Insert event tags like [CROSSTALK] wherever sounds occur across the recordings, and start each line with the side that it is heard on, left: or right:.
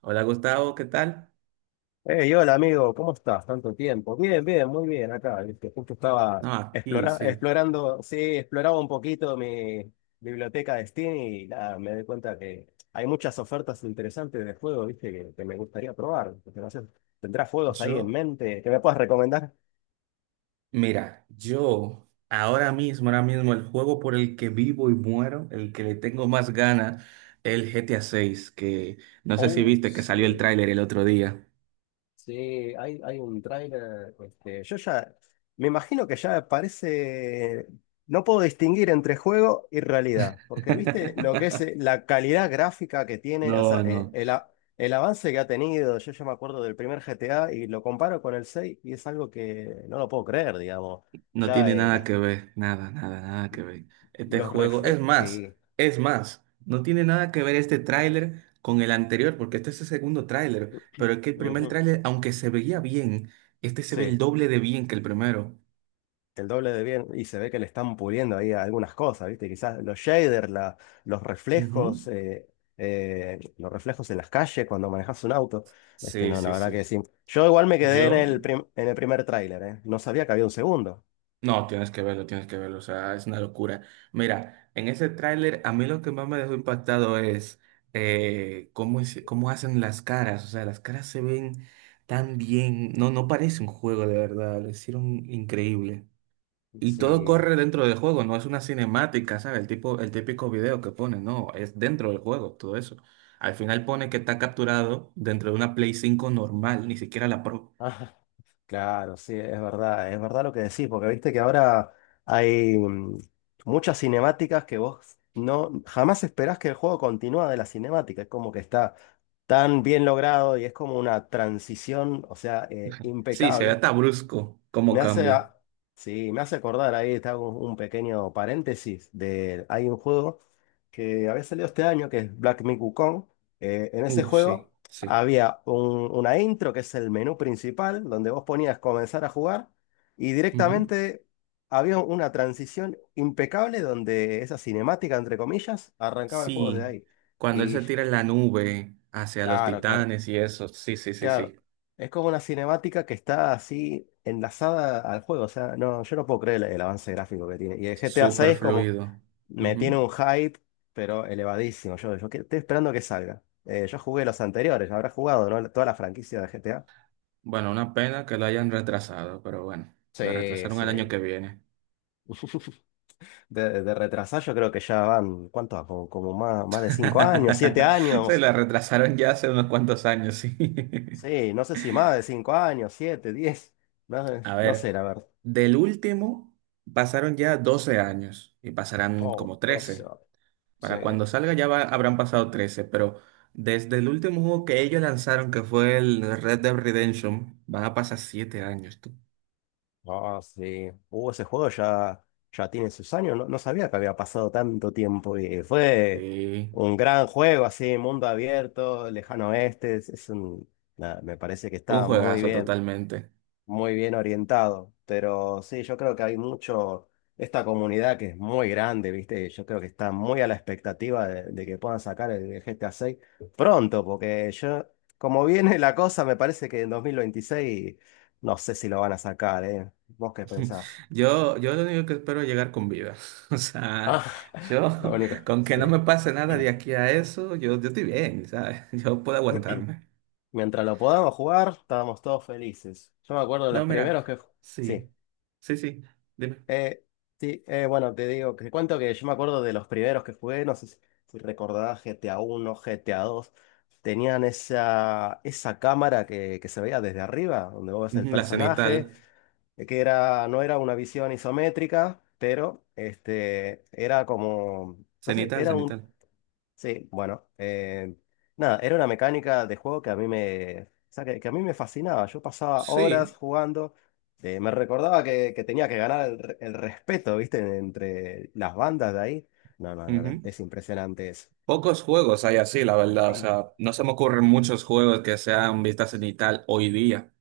right: Hola Gustavo, ¿qué tal?
left: Hey, hola amigo, ¿cómo estás? Tanto tiempo. Bien, bien, muy bien acá. Viste, justo estaba
right: No, aquí sí.
left: explorando, sí, exploraba un poquito mi biblioteca de Steam y nada, me doy cuenta que hay muchas ofertas interesantes de juegos, ¿viste? Que me gustaría probar. Porque no sé, ¿tendrás juegos ahí en
right: Yo,
left: mente que me puedas recomendar?
right: mira, yo ahora mismo el juego por el que vivo y muero, el que le tengo más ganas, el GTA 6, que no sé si
left: Oh,
right: viste que salió el
left: sí.
right: tráiler el otro día.
left: Sí, hay un tráiler, este, yo ya, me imagino que ya parece, no puedo distinguir entre juego y realidad, porque viste lo que es
right: [LAUGHS]
left: la calidad gráfica que tiene, o sea,
right: No, no.
left: el avance que ha tenido. Yo ya me acuerdo del primer GTA y lo comparo con el 6 y es algo que no lo puedo creer, digamos,
right: No
left: ya
right: tiene nada que ver, nada, nada, nada que ver. Este juego, es más,
left: sí,
right: es más, no tiene nada que ver este tráiler con el anterior, porque este es el segundo tráiler, pero es que el primer
left: ujú,
right: tráiler, aunque se veía bien, este se ve el
left: sí.
right: doble de bien que el primero.
left: El doble de bien, y se ve que le están puliendo ahí algunas cosas, ¿viste? Quizás los shaders, los reflejos,
right: Ujú.
left: eh, los reflejos en las calles cuando manejas un auto. Este,
right: Sí,
left: no, la
right: sí,
left: verdad que
right: sí.
left: sí. Yo igual me quedé en
right: Yo
left: el, en el primer tráiler, ¿eh? No sabía que había un segundo.
right: No, tienes que verlo, o sea, es una locura. Mira, en ese tráiler a mí lo que más me dejó impactado es cómo hacen las caras, o sea, las caras se ven tan bien, no, no parece un juego de verdad, lo hicieron increíble. Y todo
left: Sí,
right: corre dentro del juego, no es una cinemática, ¿sabes? El típico video que pone, no, es dentro del juego, todo eso. Al final pone que está capturado dentro de una Play 5 normal, ni siquiera la Pro.
left: ah, [LAUGHS] claro, sí, es verdad lo que decís, porque viste que ahora hay muchas cinemáticas que vos no jamás esperás que el juego continúa de la cinemática, es como que está tan bien logrado y es como una transición, o sea,
right: Sí, se ve
left: impecable.
right: hasta brusco cómo
left: Me hace,
right: cambia.
left: a- sí, me hace acordar, ahí está un pequeño paréntesis, de, hay un juego que había salido este año, que es Black Myth Wukong. En ese
right: Sí,
left: juego
right: sí.
left: una intro, que es el menú principal, donde vos ponías comenzar a jugar, y
right: Ujú.
left: directamente había una transición impecable donde esa cinemática, entre comillas, arrancaba el juego desde
right: Sí,
left: ahí.
right: cuando él se
left: Y
right: tira en la nube hacia los
left: claro, claro.
right: titanes y eso, sí, sí, sí, sí,
left: Claro, es como una cinemática que está así enlazada al juego. O sea, no, yo no puedo creer el avance gráfico que tiene. Y el GTA
right: súper
left: 6 como
right: fluido.
left: me
right: Ujú.
left: tiene un hype, pero elevadísimo. Yo, estoy esperando que salga. Yo jugué los anteriores, habrá jugado, ¿no? Toda la franquicia de GTA.
right: Bueno, una pena que lo hayan retrasado, pero bueno, la
left: Sí,
right: retrasaron
left: sí.
right: el año que viene.
left: [LAUGHS] De retrasar yo creo que ya van, ¿cuánto va? Como más de 5 años, 7
right: [LAUGHS] Se
left: años.
right: la retrasaron ya hace unos cuantos años, sí. [LAUGHS]
left: Sí, no sé si más de 5 años, 7, 10. No,
right: A
left: no
right: ver,
left: sé, la verdad.
right: del último pasaron ya 12 años y pasarán como
left: Oh, 12.
right: 13.
left: Sí.
right: Para cuando salga habrán pasado 13, pero desde el último juego que ellos lanzaron, que fue el Red Dead Redemption, van a pasar 7 años, tú.
left: Ah, sí. Ese juego ya, ya tiene sus años. No, no sabía que había pasado tanto tiempo. Y fue
right: Sí,
left: un gran juego, así, mundo abierto, lejano oeste. Es un, nada, me parece que
right: un
left: está muy
right: juegazo
left: bien,
right: totalmente.
left: muy bien orientado. Pero sí, yo creo que hay mucho, esta comunidad que es muy grande, ¿viste? Yo creo que está muy a la expectativa de que puedan sacar el GTA 6 pronto, porque yo, como viene la cosa, me parece que en 2026 no sé si lo van a sacar, ¿eh? ¿Vos qué
right: [LAUGHS]
left: pensás?
right: Yo lo único que espero es llegar con vida. [LAUGHS] O sea,
left: Ah,
right: yo,
left: [LAUGHS] lo único,
right: con que
left: sí.
right: no me pase nada de
left: [CLEARS THROAT]
right: aquí a eso, yo estoy bien, ¿sabes? [LAUGHS] Yo puedo aguantarme.
left: Mientras lo podamos jugar, estábamos todos felices. Yo me acuerdo de los
right: No, mira,
left: primeros que... Sí.
right: sí, sí, sí, dime.
left: Eh, sí, bueno, te digo, te cuento que yo me acuerdo de los primeros que jugué, no sé si recordás GTA 1, GTA dos, tenían esa, esa cámara que se veía desde arriba, donde vos ves el
right: Ujú, la
left: personaje,
right: cenital,
left: que era, no era una visión isométrica, pero este, era como, no sé,
right: cenital,
left: era un.
right: cenital.
left: Sí, bueno, nada, era una mecánica de juego que a mí me, o sea, que a mí me fascinaba. Yo pasaba horas
right: Sí.
left: jugando, me recordaba que tenía que ganar el respeto, ¿viste? Entre las bandas de ahí. No, no, la verdad, es impresionante eso.
right: Pocos juegos hay así, la verdad. O sea, no se me ocurren muchos juegos que sean vista cenital hoy día.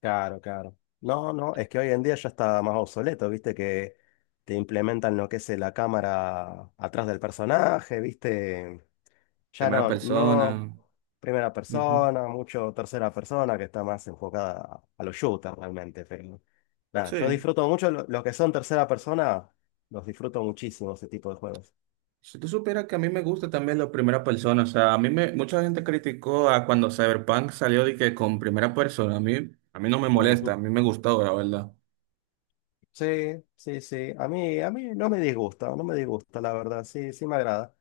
left: Claro, claro. No, no, es que hoy en día ya está más obsoleto, ¿viste? Que te implementan lo que es la cámara atrás del personaje, ¿viste? Ya
right: Primera
left: no,
right: persona.
left: no primera
right: Ujú.
left: persona, mucho tercera persona, que está más enfocada a los shooters realmente. Pero nada, yo
right: Sí.
left: disfruto mucho los que son tercera persona, los disfruto muchísimo ese tipo de juegos.
right: Si tú supieras que a mí me gusta también la primera persona, o sea, mucha gente criticó a cuando Cyberpunk salió de que con primera persona, a mí no me molesta, a
left: Ujú.
right: mí me gustó, la verdad.
left: Sí, sí, sí. A mí no me disgusta, no me disgusta, la verdad. Sí, sí me agrada.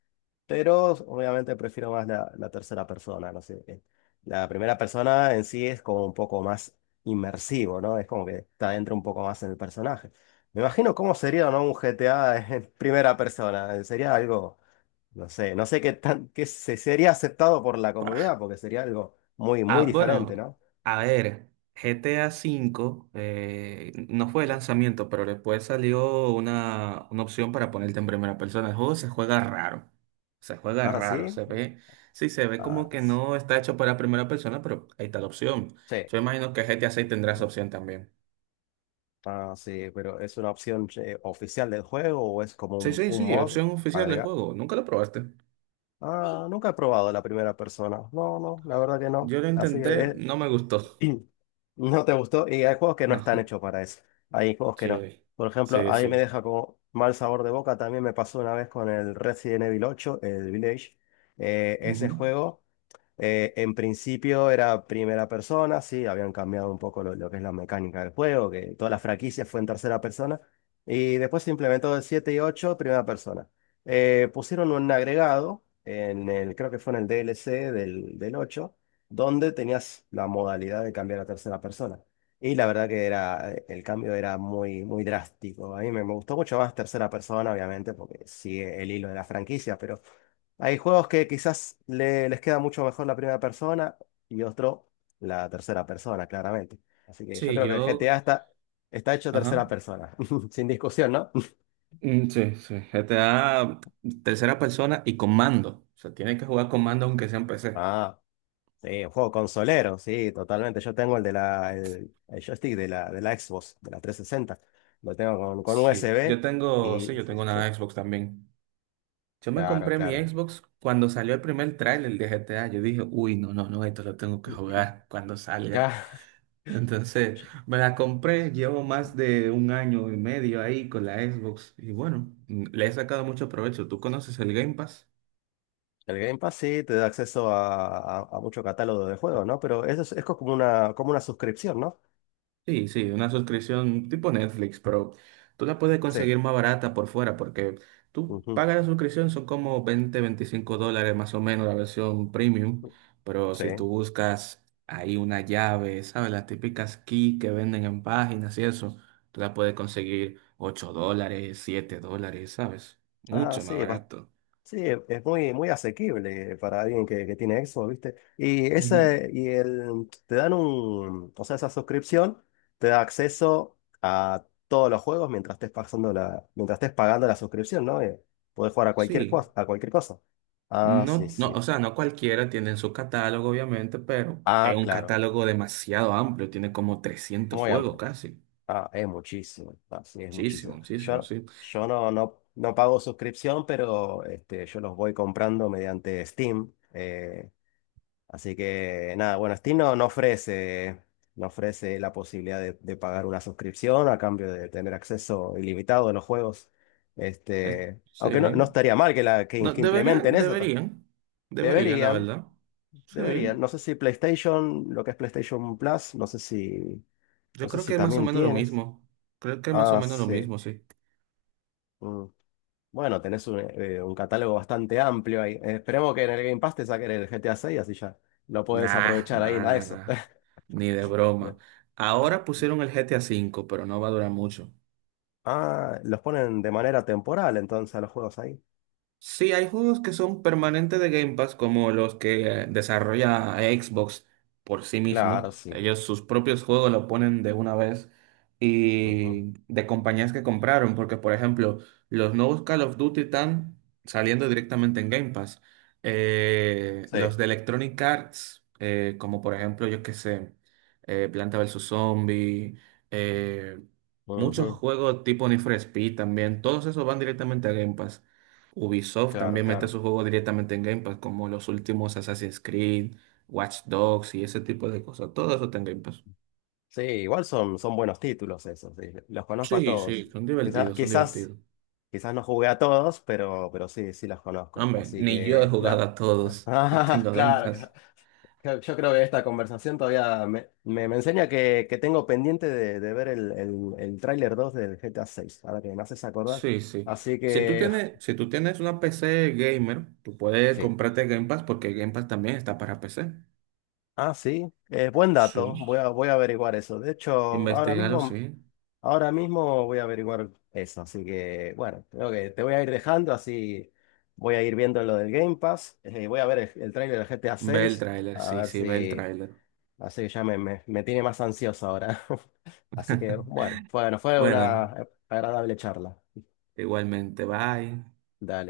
left: Pero obviamente prefiero más la tercera persona, no sé. La primera persona en sí es como un poco más inmersivo, ¿no? Es como que está dentro un poco más en el personaje. Me imagino cómo sería, ¿no? Un GTA [LAUGHS] en primera persona. Sería algo, no sé, no sé qué tan, qué se sería aceptado por la comunidad, porque sería algo muy,
right: Ah,
left: muy diferente,
right: bueno,
left: ¿no?
right: a ver, GTA V no fue de lanzamiento, pero después salió una opción para ponerte en primera persona. El juego se juega raro, se juega
left: Ah,
right: raro,
left: sí.
right: se ve, sí, se ve como
left: Ah,
right: que no está hecho para primera persona, pero ahí está la opción.
left: sí.
right: Yo imagino que GTA 6 tendrá esa opción también.
left: Ah, sí, pero ¿es una opción oficial del juego o es como
right: Sí,
left: un,
right: sí,
left: un
right: sí,
left: mod
right: opción oficial del
left: agregar?
right: juego. Nunca lo probaste.
left: Ah, sí. Nunca he probado la primera persona. No, no, la verdad que no.
right: Yo lo
left: Así
right: intenté,
left: que
right: no me gustó. [LAUGHS]
left: eh, [CLEARS THROAT] no te gustó. Y hay juegos que no están
right: No,
left: hechos para eso. Hay juegos que no.
right: sí,
left: Por ejemplo,
right: sí,
left: ahí me
right: sí.
left: deja como mal sabor de boca. También me pasó una vez con el Resident Evil ocho, el Village. Ese
right: Ujú.
left: juego. En principio era primera persona, sí, habían cambiado un poco lo que es la mecánica del juego, que toda la franquicia fue en tercera persona, y después se implementó el 7 y 8 primera persona. Pusieron un agregado, en el, creo que fue en el DLC del, del 8 donde tenías la modalidad de cambiar a tercera persona. Y la verdad que era, el cambio era muy, muy drástico. A mí me gustó mucho más tercera persona, obviamente, porque sigue el hilo de la franquicia, pero... Hay juegos que quizás les queda mucho mejor la primera persona y otro la tercera persona, claramente. Así que yo
right: Sí,
left: creo que el GTA
right: yo,
left: está hecho tercera
right: ajá.
left: persona, [LAUGHS] sin discusión, ¿no?
right: Mm, sí, sí, GTA tercera persona y con mando. O sea, tienes que jugar con mando aunque sea en PC.
left: Ah, sí, un juego consolero, sí, totalmente. Yo tengo el de la, el joystick de la Xbox, de la 360. Lo tengo con USB y...
right: Sí, yo tengo una
left: [LAUGHS]
right: Xbox también. Yo me
left: Claro,
right: compré mi
left: claro.
right: Xbox cuando salió el primer tráiler de GTA. Yo dije, uy, no, no, no, esto lo tengo que
left: [CLEARS THROAT]
right: jugar cuando salga.
left: Ya,
right: Entonces, me la compré, llevo más de un año y medio ahí con la Xbox. Y bueno, le he sacado mucho provecho. ¿Tú conoces el Game Pass?
left: el Game Pass sí te da acceso a mucho catálogo de juegos, ¿no? Pero eso es como una suscripción, ¿no?
right: Sí, sí, una suscripción tipo Netflix, pero tú la puedes
left: Sí.
right: conseguir más barata por fuera porque tú
left: Ujú.
right: pagas la suscripción, son como 20, $25 más o menos la versión premium, pero
left: Sí.
right: si tú buscas ahí una llave, ¿sabes? Las típicas key que venden en páginas y eso, tú la puedes conseguir $8, $7, ¿sabes?
left: Ah,
right: Mucho más
left: sí,
right: barato.
left: sí, es muy, muy asequible para alguien que tiene Xbox, ¿viste? Y
right: Ujú.
left: ese, y el, te dan un, o sea, esa suscripción te da acceso a todos los juegos mientras estés pasando la, mientras estés pagando la suscripción, ¿no? Podés jugar a cualquier
right: Sí.
left: cosa, a cualquier cosa. Ah, sí,
right: No, no, o
left: sí.
right: sea, no cualquiera tiene en su catálogo, obviamente, pero es
left: Ah,
right: un
left: claro.
right: catálogo demasiado amplio, tiene como 300
left: Muy
right: juegos
left: amplio.
right: casi.
left: Ah, es muchísimo. Ah, sí, es
right: Muchísimo,
left: muchísimo.
right: muchísimo,
left: Yo,
right: sí.
left: yo no pago suscripción, pero este, yo los voy comprando mediante Steam. Así que nada, bueno, Steam no ofrece la posibilidad de pagar una suscripción a cambio de tener acceso ilimitado a los juegos.
right: Es-
left: Este, aunque no
right: sí.
left: estaría mal que, la, que,
right: No,
left: que implementen
right: deberían,
left: eso. Ta-
right: deberían, deberían, la
left: Deberían,
right: verdad. Sí.
left: deberían. No sé si PlayStation, lo que es PlayStation Plus, no sé si,
right: Yo
left: no sé
right: creo que
left: si
right: es más o
left: también
right: menos lo
left: tienes.
right: mismo. Creo que es más o
left: Ah,
right: menos lo
left: sí.
right: mismo, sí.
left: Mm. Bueno, tenés un catálogo bastante amplio ahí. Esperemos que en el Game Pass te saquen el GTA 6, así ya lo puedes
right: Nah,
left: aprovechar
right: nah,
left: ahí a
right: nah,
left: eso.
right: nah. Ni de broma. Ahora
left: [LAUGHS]
right: pusieron el GTA 5 pero no va a durar mucho.
left: Ah, los ponen de manera temporal entonces a los juegos ahí.
right: Sí, hay juegos que son permanentes de Game Pass, como los que desarrolla Xbox por sí mismo.
left: Claro, sí.
right: Ellos sus propios juegos lo ponen de una vez
left: Ujú.
right: y de compañías que compraron, porque por ejemplo, los nuevos Call of Duty están saliendo directamente en Game Pass.
left: Sí,
right: Los de Electronic Arts, como por ejemplo, yo qué sé, Planta vs. Zombie, eh, muchos
left: ujú,
right: juegos tipo Need for Speed también, todos esos van directamente a Game Pass. Ubisoft
left: claro,
right: también mete
left: claro.
right: sus juegos directamente en Game Pass, como los últimos Assassin's Creed, Watch Dogs y ese tipo de cosas. Todo eso está en Game Pass.
left: Sí, igual son, son buenos títulos esos, sí, los conozco a
right: Sí,
left: todos.
right: sí, son
left: Quizás,
right: divertidos, son
left: quizás,
right: divertidos.
left: quizás no jugué a todos, pero sí, sí los conozco.
right: Hombre,
left: Así
right: ni yo he
left: que,
right: jugado
left: la-
right: a
left: [LAUGHS]
right: todos y
left: Ah,
right: tengo Game
left: claro, claro.
right: Pass.
left: Creo- Yo creo que esta conversación todavía me enseña que tengo pendiente de ver el tráiler 2 del GTA seis, ahora que me haces acordar.
right: Sí, sí.
left: Así
right: Si tú
left: que,
right: tienes, si tú tienes una PC gamer, tú puedes
left: [LAUGHS] sí.
right: comprarte Game Pass porque Game Pass también está para PC.
left: Ah, sí, buen
right: Sí.
left: dato, voy a averiguar eso. De hecho, ahora
right: Investígalo,
left: mismo,
right: sí.
left: ahora mismo voy a averiguar eso, así que bueno, creo que te voy a ir dejando, así voy a ir viendo lo del Game Pass, voy a ver el tráiler del GTA
right: Ve el
left: seis
right: tráiler,
left: a
right: sí,
left: ver
right: sí, ve el
left: si,
right: tráiler.
left: así que ya me tiene más ansioso ahora. [LAUGHS] Así que bueno, bueno,
right: [LAUGHS]
left: fue
right: Bueno,
left: una agradable charla.
right: igualmente, bye.
left: Dale.